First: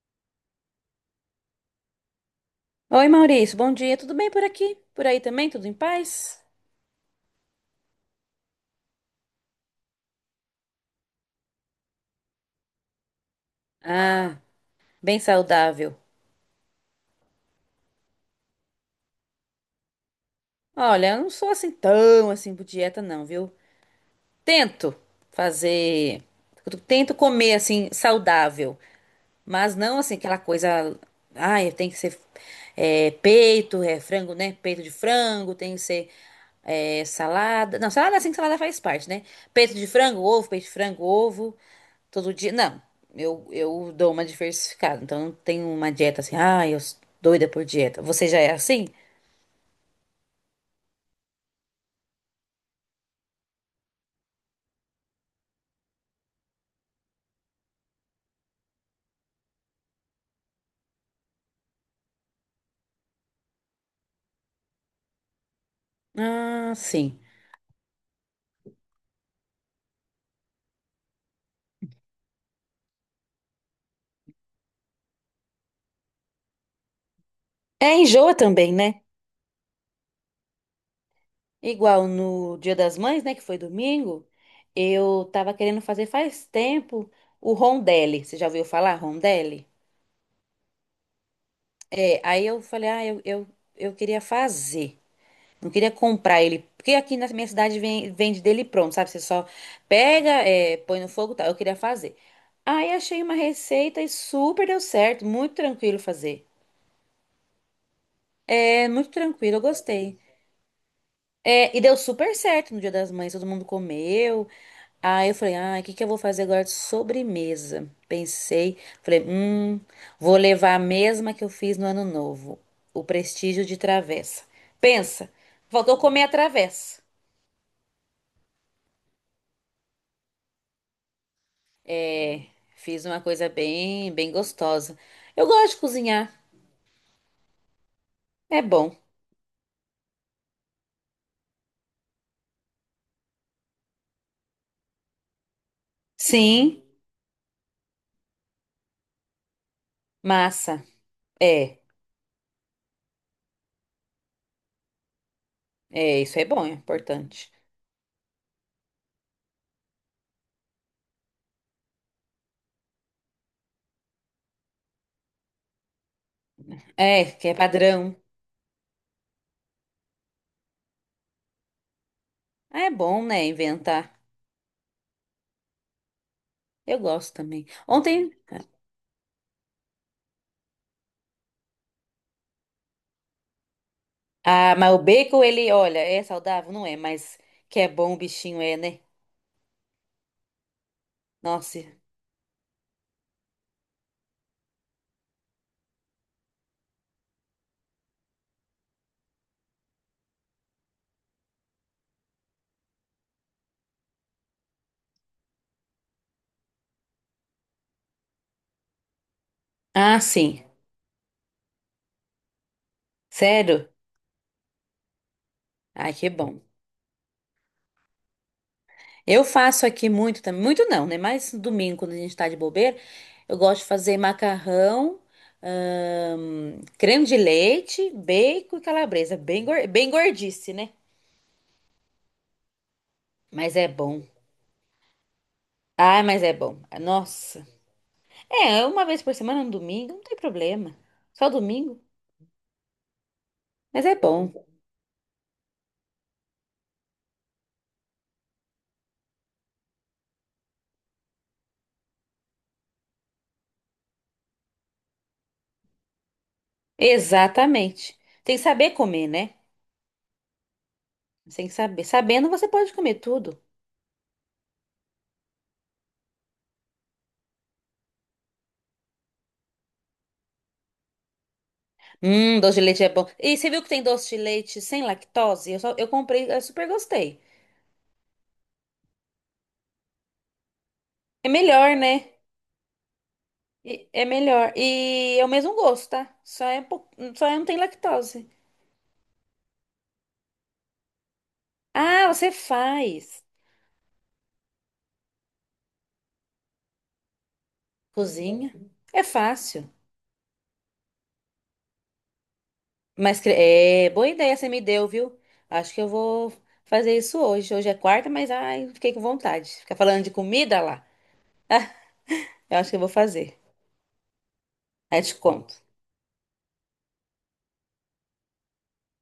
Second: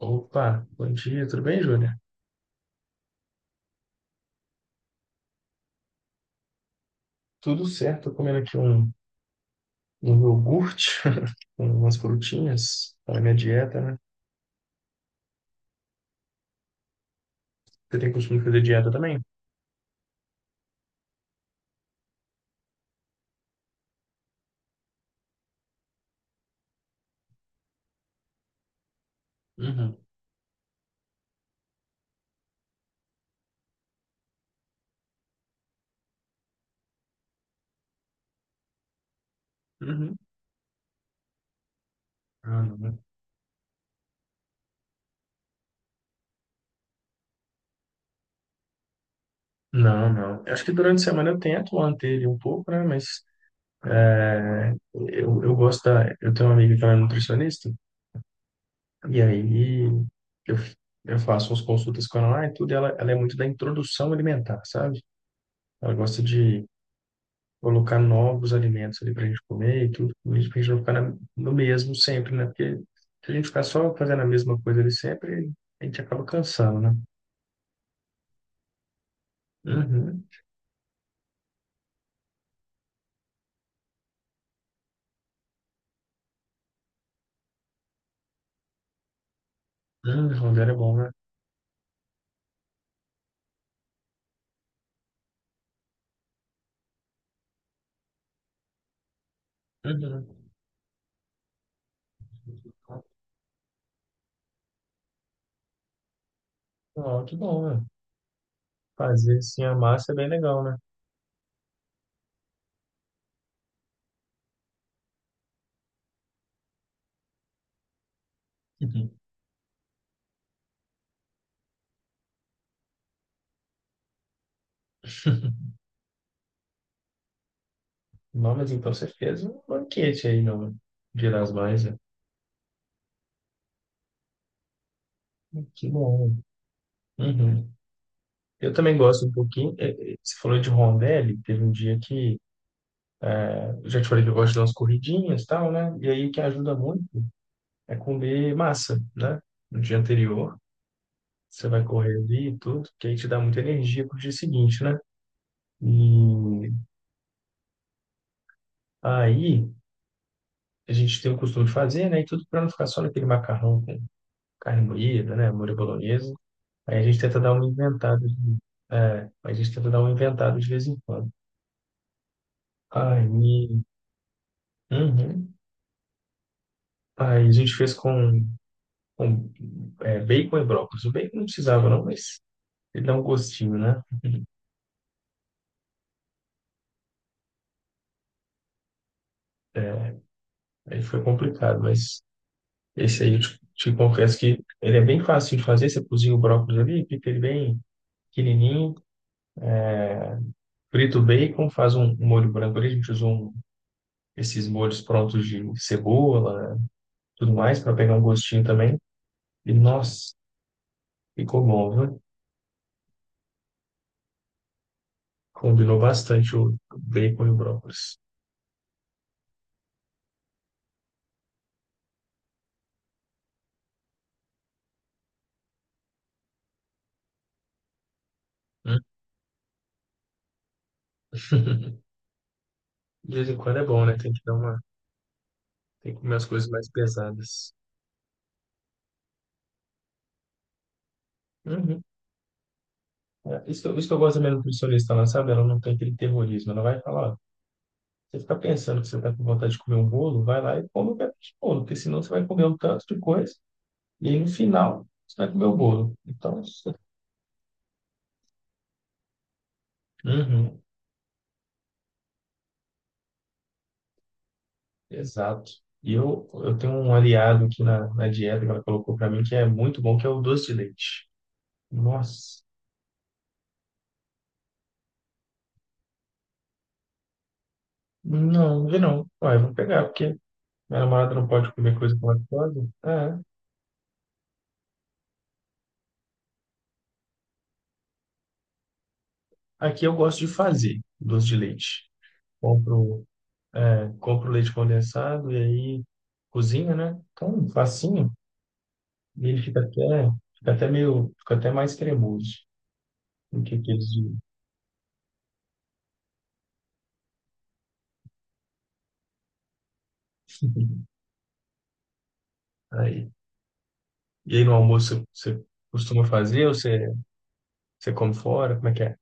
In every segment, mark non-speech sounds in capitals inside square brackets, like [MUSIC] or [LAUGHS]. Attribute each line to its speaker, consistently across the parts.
Speaker 1: Opa, bom dia, tudo bem, Júlia?
Speaker 2: Oi, Maurício, bom dia. Tudo bem por aqui? Por aí também? Tudo em paz?
Speaker 1: Tudo certo, tô comendo aqui um iogurte [LAUGHS] com umas frutinhas para minha dieta, né?
Speaker 2: Ah, bem saudável.
Speaker 1: Você tem costume de fazer dieta também?
Speaker 2: Olha, eu não sou assim tão assim por dieta não, viu? Tento fazer. Tento comer assim, saudável. Mas
Speaker 1: Uhum.
Speaker 2: não assim, aquela coisa. Ai, tem que ser é, peito, é frango, né? Peito de frango, tem que ser é, salada. Não, salada assim que salada faz parte, né? Peito de
Speaker 1: Uhum.
Speaker 2: frango, ovo, peito de frango, ovo. Todo dia.
Speaker 1: Ah, não,
Speaker 2: Não,
Speaker 1: né?
Speaker 2: eu dou uma diversificada. Então não tenho uma dieta assim. Ai, eu sou doida por dieta. Você já é assim?
Speaker 1: Não, não. Eu acho que durante a semana eu tento manter ele um pouco, né? Mas é, eu gosto da. Eu tenho uma amiga que ela é nutricionista, e aí eu, faço umas consultas com ela lá e tudo, e ela, é muito da introdução alimentar, sabe? Ela gosta de
Speaker 2: Ah, sim.
Speaker 1: colocar novos alimentos ali para a gente comer e tudo, para a gente não ficar no mesmo sempre, né? Porque se a gente ficar só fazendo a mesma coisa ali sempre, a gente acaba cansando, né?
Speaker 2: É, enjoa também, né?
Speaker 1: Uhum.
Speaker 2: Igual no Dia das Mães, né, que foi domingo, eu tava querendo fazer faz tempo o rondelli. Você já ouviu falar rondelli?
Speaker 1: Rondelli é bom, né?
Speaker 2: É, aí eu falei, ah, eu queria fazer. Não queria comprar ele, porque aqui na minha cidade vende dele pronto, sabe? Você só pega,
Speaker 1: Uhum.
Speaker 2: é, põe no fogo, e tal. Eu queria fazer. Aí achei uma receita e super deu certo, muito tranquilo fazer.
Speaker 1: Ó, que bom, né?
Speaker 2: É muito
Speaker 1: Fazer
Speaker 2: tranquilo, eu
Speaker 1: assim a massa é
Speaker 2: gostei.
Speaker 1: bem legal, né?
Speaker 2: É, e deu super certo no Dia das Mães, todo mundo comeu. Aí eu falei, ah, o que que eu vou fazer agora de sobremesa? Pensei,
Speaker 1: Uhum.
Speaker 2: falei, vou levar a mesma que eu fiz no Ano Novo, o prestígio de travessa. Pensa,
Speaker 1: [LAUGHS]
Speaker 2: faltou comer a travessa.
Speaker 1: Não, mas então você fez um banquete aí, não? Dia das Mães, né?
Speaker 2: Fiz uma coisa bem, bem gostosa. Eu gosto de
Speaker 1: Que
Speaker 2: cozinhar,
Speaker 1: bom. Uhum.
Speaker 2: é
Speaker 1: Eu
Speaker 2: bom.
Speaker 1: também gosto um pouquinho. Você falou de rondelli, teve um dia que eu já te falei que eu gosto de dar umas corridinhas e tal, né? E aí o que ajuda
Speaker 2: Sim,
Speaker 1: muito é comer massa, né? No dia anterior,
Speaker 2: massa.
Speaker 1: você
Speaker 2: É,
Speaker 1: vai correr ali e tudo, que aí te dá muita energia pro dia seguinte, né?
Speaker 2: é, isso é bom, é
Speaker 1: E
Speaker 2: importante.
Speaker 1: aí a gente tem o costume de fazer, né? E tudo para não ficar só naquele macarrão com carne moída, né? Molho bolonhesa. Aí a gente
Speaker 2: É,
Speaker 1: tenta
Speaker 2: que
Speaker 1: dar
Speaker 2: é
Speaker 1: uma
Speaker 2: padrão.
Speaker 1: inventada, é, a gente tenta dar uma inventada de vez em quando.
Speaker 2: Ah, é bom,
Speaker 1: Aí,
Speaker 2: né, inventar.
Speaker 1: uhum.
Speaker 2: Eu gosto
Speaker 1: Aí a
Speaker 2: também.
Speaker 1: gente fez
Speaker 2: Ontem.
Speaker 1: com é, bacon e brócolis. O bacon não precisava, não, mas ele dá um gostinho, né?
Speaker 2: Ah, mas o bacon, ele, olha, é saudável? Não é, mas que é bom o bichinho é, né?
Speaker 1: Aí foi complicado,
Speaker 2: Nossa.
Speaker 1: mas esse aí eu te confesso que ele é bem fácil de fazer. Você cozinha o brócolis ali, pica ele bem pequenininho, frita o bacon, faz um molho branco ali. A gente usa esses molhos prontos de cebola, tudo mais, para pegar um gostinho também. E
Speaker 2: Ah,
Speaker 1: nossa,
Speaker 2: sim.
Speaker 1: ficou bom, viu?
Speaker 2: Sério?
Speaker 1: Combinou
Speaker 2: Ai, que bom.
Speaker 1: bastante o bacon e o brócolis.
Speaker 2: Eu faço aqui muito também. Muito não, né? Mas no domingo, quando a gente tá de bobeira, eu gosto de fazer macarrão, creme de leite, bacon e
Speaker 1: Hum.
Speaker 2: calabresa. Bem, bem gordice, né?
Speaker 1: [LAUGHS] De vez em
Speaker 2: Mas
Speaker 1: quando é
Speaker 2: é
Speaker 1: bom, né?
Speaker 2: bom.
Speaker 1: Tem que dar uma, tem que
Speaker 2: Ai,
Speaker 1: comer
Speaker 2: mas
Speaker 1: as
Speaker 2: é
Speaker 1: coisas
Speaker 2: bom.
Speaker 1: mais
Speaker 2: Nossa.
Speaker 1: pesadas.
Speaker 2: É, uma vez por semana, no domingo, não tem problema. Só
Speaker 1: Uhum.
Speaker 2: domingo.
Speaker 1: É, isso,
Speaker 2: Mas
Speaker 1: isso que
Speaker 2: é
Speaker 1: eu gosto da minha
Speaker 2: bom.
Speaker 1: nutricionista, ela sabe? Ela não tem aquele terrorismo. Ela vai falar, você fica pensando que você está com vontade de comer um bolo, vai lá e come um pedaço de bolo, porque senão você vai comer um tanto de coisa e aí no final você vai comer o bolo. Então, isso...
Speaker 2: Exatamente. Tem que saber comer, né?
Speaker 1: Uhum,
Speaker 2: Você tem que saber. Sabendo, você pode comer tudo.
Speaker 1: exato. E eu, tenho um aliado aqui na dieta que ela colocou para mim que é muito bom, que é o doce de leite. Nossa,
Speaker 2: Doce de leite é bom. E você viu que tem doce de leite sem lactose? Eu, só, eu comprei, eu super gostei.
Speaker 1: não, não vi não. Ué, vou pegar, porque minha namorada não
Speaker 2: É
Speaker 1: pode
Speaker 2: melhor,
Speaker 1: comer coisa com
Speaker 2: né?
Speaker 1: lactose. É.
Speaker 2: E- É melhor. E é o mesmo gosto, tá? Só não tem lactose.
Speaker 1: Aqui eu gosto de fazer doce de leite.
Speaker 2: Ah, você
Speaker 1: Compro,
Speaker 2: faz.
Speaker 1: é, compro leite condensado e aí cozinha, né? Então, facinho.
Speaker 2: Cozinha. É
Speaker 1: E ele
Speaker 2: fácil.
Speaker 1: fica até meio, fica até mais cremoso
Speaker 2: Mas cre-
Speaker 1: do que aqueles
Speaker 2: É boa
Speaker 1: de...
Speaker 2: ideia você me deu, viu? Acho que eu vou fazer isso hoje. Hoje é quarta, mas ai, fiquei com vontade. Ficar falando de comida lá.
Speaker 1: [LAUGHS]
Speaker 2: Eu acho que eu vou
Speaker 1: Aí.
Speaker 2: fazer.
Speaker 1: E aí no
Speaker 2: Aí
Speaker 1: almoço
Speaker 2: eu te
Speaker 1: você
Speaker 2: conto.
Speaker 1: costuma fazer ou você, você come fora? Como é que é?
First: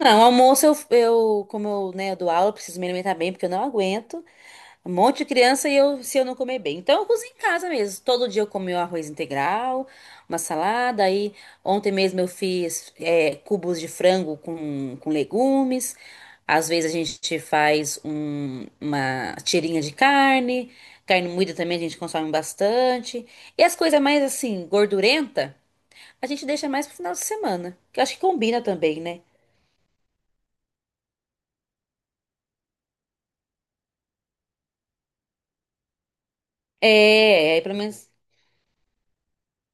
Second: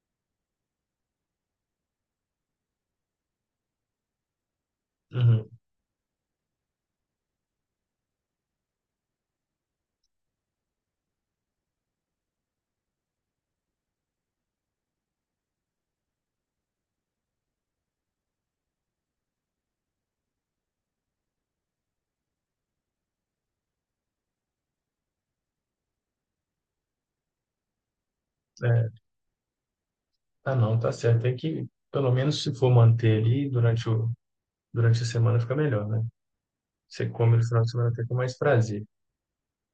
Speaker 2: Não, almoço eu como eu, né, eu dou aula, eu preciso me alimentar bem, porque eu não aguento um monte de
Speaker 1: Uhum.
Speaker 2: criança e eu, se eu não comer bem. Então eu cozinho em casa mesmo. Todo dia eu como meu arroz integral, uma salada. Aí ontem mesmo eu fiz é, cubos de frango com legumes. Às vezes a gente faz uma tirinha de carne. Carne moída também a gente consome bastante. E as coisas mais assim, gordurenta, a gente deixa mais pro final de semana. Que eu acho que combina
Speaker 1: É.
Speaker 2: também, né?
Speaker 1: Ah, não, tá certo. Tem que, pelo menos se for manter ali durante a semana fica melhor, né? Você come no
Speaker 2: É,
Speaker 1: final
Speaker 2: aí
Speaker 1: de
Speaker 2: pelo
Speaker 1: semana até
Speaker 2: menos
Speaker 1: com mais prazer.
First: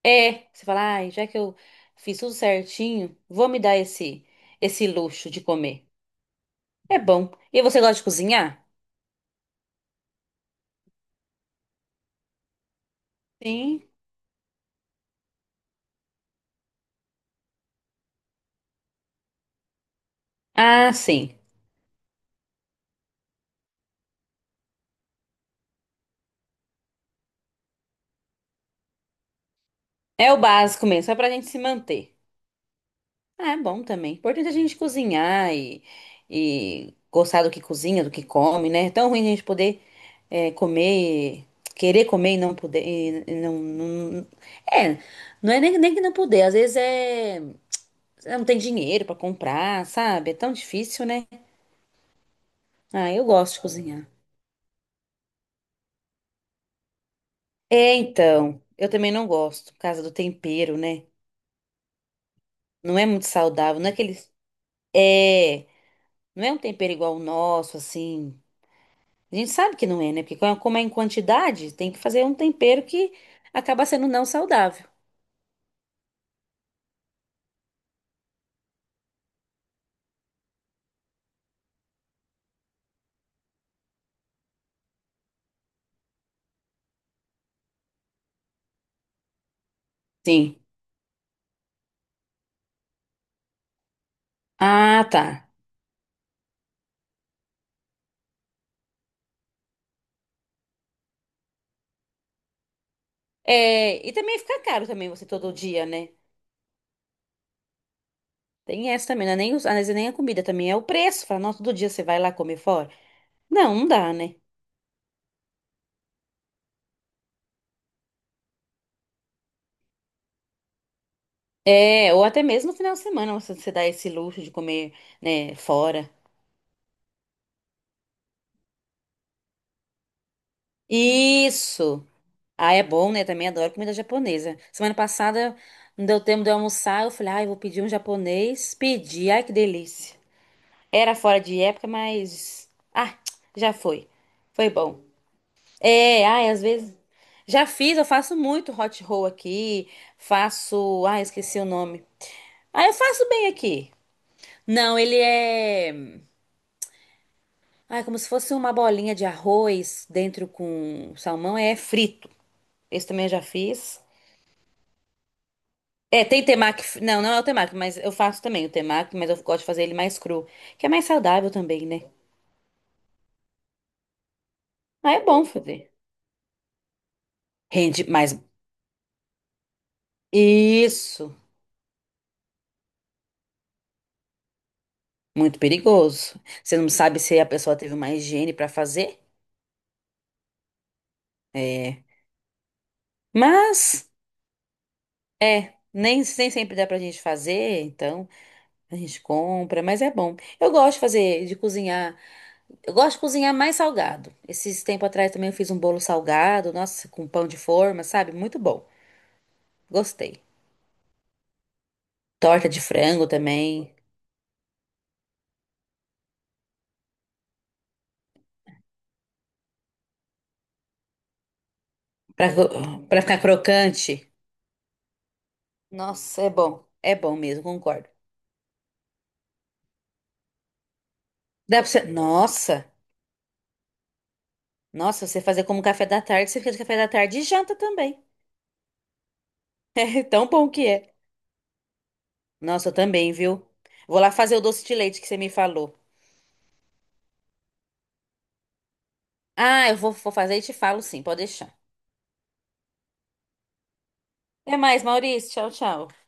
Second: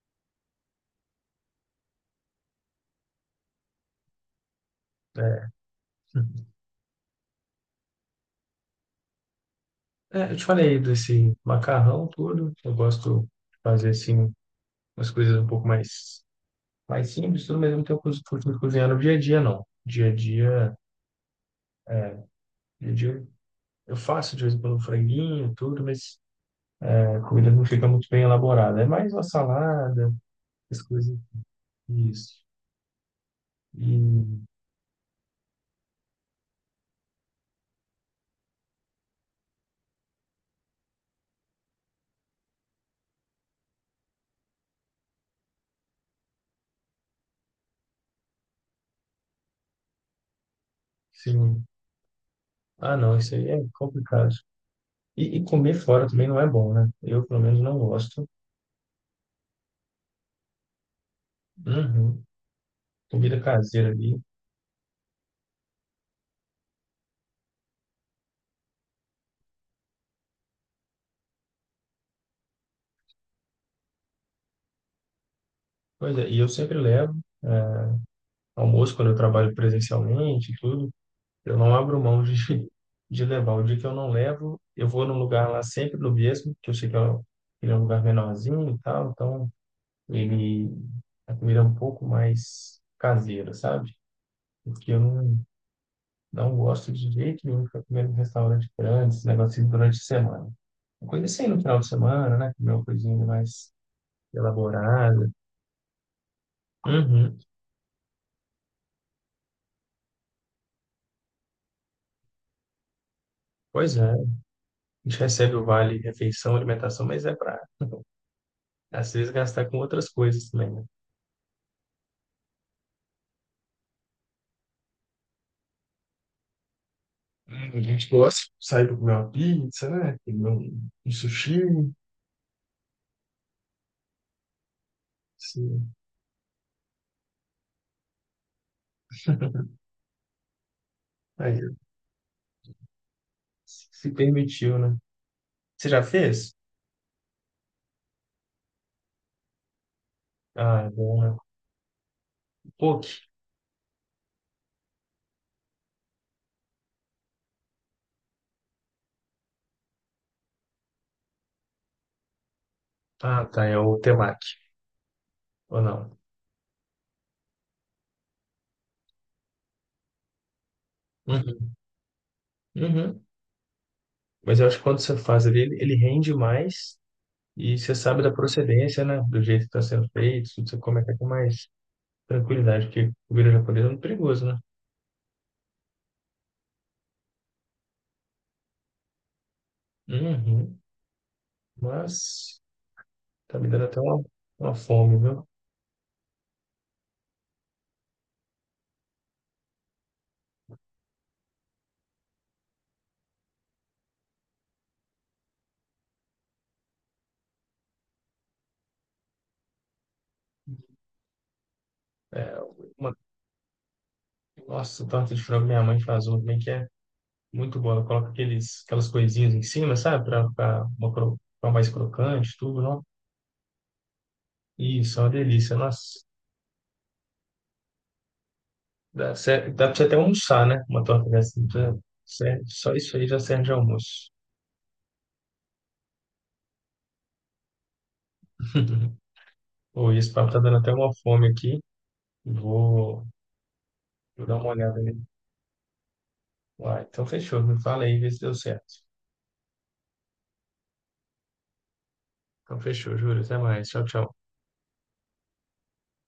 Speaker 2: é. Você fala, ai, já que eu fiz tudo certinho, vou me dar esse luxo de
Speaker 1: É.
Speaker 2: comer. É bom. E você gosta de cozinhar?
Speaker 1: É, eu te falei desse macarrão todo. Eu gosto de
Speaker 2: Sim.
Speaker 1: fazer assim umas coisas um pouco mais mais simples, tudo, mas eu não tenho costume de cozinhar no dia a dia, não. Dia a dia,
Speaker 2: Ah, sim.
Speaker 1: dia a dia eu faço de vez em quando um franguinho, tudo, mas a comida não fica muito bem elaborada. É mais uma salada,
Speaker 2: É o
Speaker 1: essas
Speaker 2: básico mesmo, só
Speaker 1: coisas.
Speaker 2: pra gente se manter.
Speaker 1: Isso.
Speaker 2: Ah, é bom
Speaker 1: E,
Speaker 2: também. Importante a gente cozinhar e gostar do que cozinha, do que come, né? É tão ruim a gente poder é, comer, querer comer e não poder. e não, não- é, não é nem, nem que não poder, às vezes é. Você não tem dinheiro pra comprar, sabe? É tão difícil, né?
Speaker 1: sim. Ah,
Speaker 2: Ah,
Speaker 1: não,
Speaker 2: eu
Speaker 1: isso aí
Speaker 2: gosto
Speaker 1: é
Speaker 2: de cozinhar.
Speaker 1: complicado. E comer fora também não é bom, né? Eu, pelo menos, não
Speaker 2: É,
Speaker 1: gosto.
Speaker 2: então, eu também não gosto, por causa do tempero, né?
Speaker 1: Uhum.
Speaker 2: Não é muito
Speaker 1: Comida
Speaker 2: saudável, não
Speaker 1: caseira
Speaker 2: é aquele.
Speaker 1: ali.
Speaker 2: É, não é um tempero igual o nosso, assim. A gente sabe que não é, né? Porque como é em quantidade, tem que fazer um tempero que acaba sendo não saudável.
Speaker 1: Pois é, e eu sempre levo é, almoço quando eu trabalho presencialmente e tudo. Eu não abro mão de, [LAUGHS] de levar. O dia que eu não levo, eu vou num lugar lá sempre no mesmo, que eu sei que é que é um lugar menorzinho e tal, então
Speaker 2: Sim.
Speaker 1: ele a comida é um pouco mais caseira, sabe? Porque eu
Speaker 2: Ah, tá.
Speaker 1: não, não gosto de jeito nenhum de ficar comendo em restaurante grande, esse negócio assim, durante a semana. Uma coisa assim no final de semana, né? Comer uma coisinha mais
Speaker 2: É, e também fica caro também você
Speaker 1: elaborada.
Speaker 2: todo dia, né?
Speaker 1: Uhum.
Speaker 2: Tem essa também, não é nem, às vezes nem a comida também, é o preço. Fala, nossa, todo dia você vai lá comer fora? Não, não
Speaker 1: Pois é,
Speaker 2: dá,
Speaker 1: a
Speaker 2: né?
Speaker 1: gente recebe o vale refeição, alimentação, mas é para às vezes gastar com outras coisas também, né?
Speaker 2: É, ou até mesmo no final de semana, você dá esse luxo de comer, né, fora.
Speaker 1: A gente gosta de sair para comer uma pizza, né? Comer um sushi.
Speaker 2: Isso! Ah, é bom, né? Também adoro comida japonesa. Semana passada
Speaker 1: Assim.
Speaker 2: não deu tempo de eu almoçar, eu falei, ai, eu vou pedir um japonês. Pedi, ai, que
Speaker 1: [LAUGHS]
Speaker 2: delícia. Era fora de
Speaker 1: Aí,
Speaker 2: época, mas. Ah, já foi.
Speaker 1: se
Speaker 2: Foi
Speaker 1: permitiu, né?
Speaker 2: bom.
Speaker 1: Você já
Speaker 2: É, ai,
Speaker 1: fez?
Speaker 2: às vezes. Já fiz, eu faço muito hot roll aqui.
Speaker 1: Ah, é
Speaker 2: Faço.
Speaker 1: bom,
Speaker 2: Ai,
Speaker 1: né?
Speaker 2: esqueci o nome. Ah, eu
Speaker 1: Poke.
Speaker 2: faço bem aqui. Não, ele é. Ah, é como se fosse uma bolinha de arroz dentro com salmão, é frito. Esse também eu já
Speaker 1: Ah, tá. É o
Speaker 2: fiz.
Speaker 1: temaki. Ou não?
Speaker 2: É, tem temaki, não, não é o temaki, mas eu faço também o temaki, mas eu gosto de fazer ele mais cru, que é mais saudável
Speaker 1: Uhum.
Speaker 2: também, né?
Speaker 1: Uhum. Mas eu acho que quando
Speaker 2: Ah,
Speaker 1: você
Speaker 2: é bom
Speaker 1: faz ali,
Speaker 2: fazer.
Speaker 1: ele rende mais e você
Speaker 2: Rende
Speaker 1: sabe da
Speaker 2: mais.
Speaker 1: procedência, né? Do jeito que está sendo feito, tudo você come até com
Speaker 2: Isso,
Speaker 1: mais tranquilidade, porque comida japonesa é muito perigoso, né?
Speaker 2: muito perigoso. Você não sabe se a pessoa teve uma higiene pra fazer?
Speaker 1: Uhum.
Speaker 2: É.
Speaker 1: Mas tá me dando até
Speaker 2: Mas,
Speaker 1: uma fome, viu?
Speaker 2: é, nem, nem sempre dá pra gente fazer, então a gente compra, mas é bom. Eu gosto de fazer, de cozinhar. Eu gosto de cozinhar mais salgado. Esses tempo atrás também eu fiz um bolo salgado, nossa, com pão de forma, sabe? Muito bom. Gostei.
Speaker 1: É,
Speaker 2: Torta de
Speaker 1: uma,
Speaker 2: frango também,
Speaker 1: nossa, torta de frango minha mãe faz uma também que é muito boa. Ela coloca aqueles, aquelas coisinhas em cima, sabe? Pra ficar uma ficar mais crocante, tudo, não?
Speaker 2: pra ficar crocante.
Speaker 1: Isso, é uma delícia. Nossa,
Speaker 2: Nossa, é bom. É bom mesmo, concordo.
Speaker 1: dá, dá pra você até almoçar, né? Uma torta dessa.
Speaker 2: Dá pra
Speaker 1: Já
Speaker 2: você... Nossa,
Speaker 1: só isso aí já serve de almoço.
Speaker 2: nossa, você fazer como café da tarde, você fica de café da tarde e janta também. [LAUGHS]
Speaker 1: [LAUGHS] Pô, e
Speaker 2: É
Speaker 1: esse
Speaker 2: tão
Speaker 1: papo tá
Speaker 2: bom
Speaker 1: dando
Speaker 2: que
Speaker 1: até uma
Speaker 2: é.
Speaker 1: fome aqui.
Speaker 2: Nossa, eu
Speaker 1: Vou,
Speaker 2: também, viu? Vou lá
Speaker 1: vou dar
Speaker 2: fazer o
Speaker 1: uma
Speaker 2: doce de
Speaker 1: olhada ali.
Speaker 2: leite que você me falou.
Speaker 1: Uai, então fechou. Me fala aí, vê se deu certo.
Speaker 2: Ah, eu vou, vou fazer e te falo sim, pode deixar.
Speaker 1: Então fechou, juro. Até mais. Tchau, tchau.
Speaker 2: Até mais, Maurício. Tchau, tchau.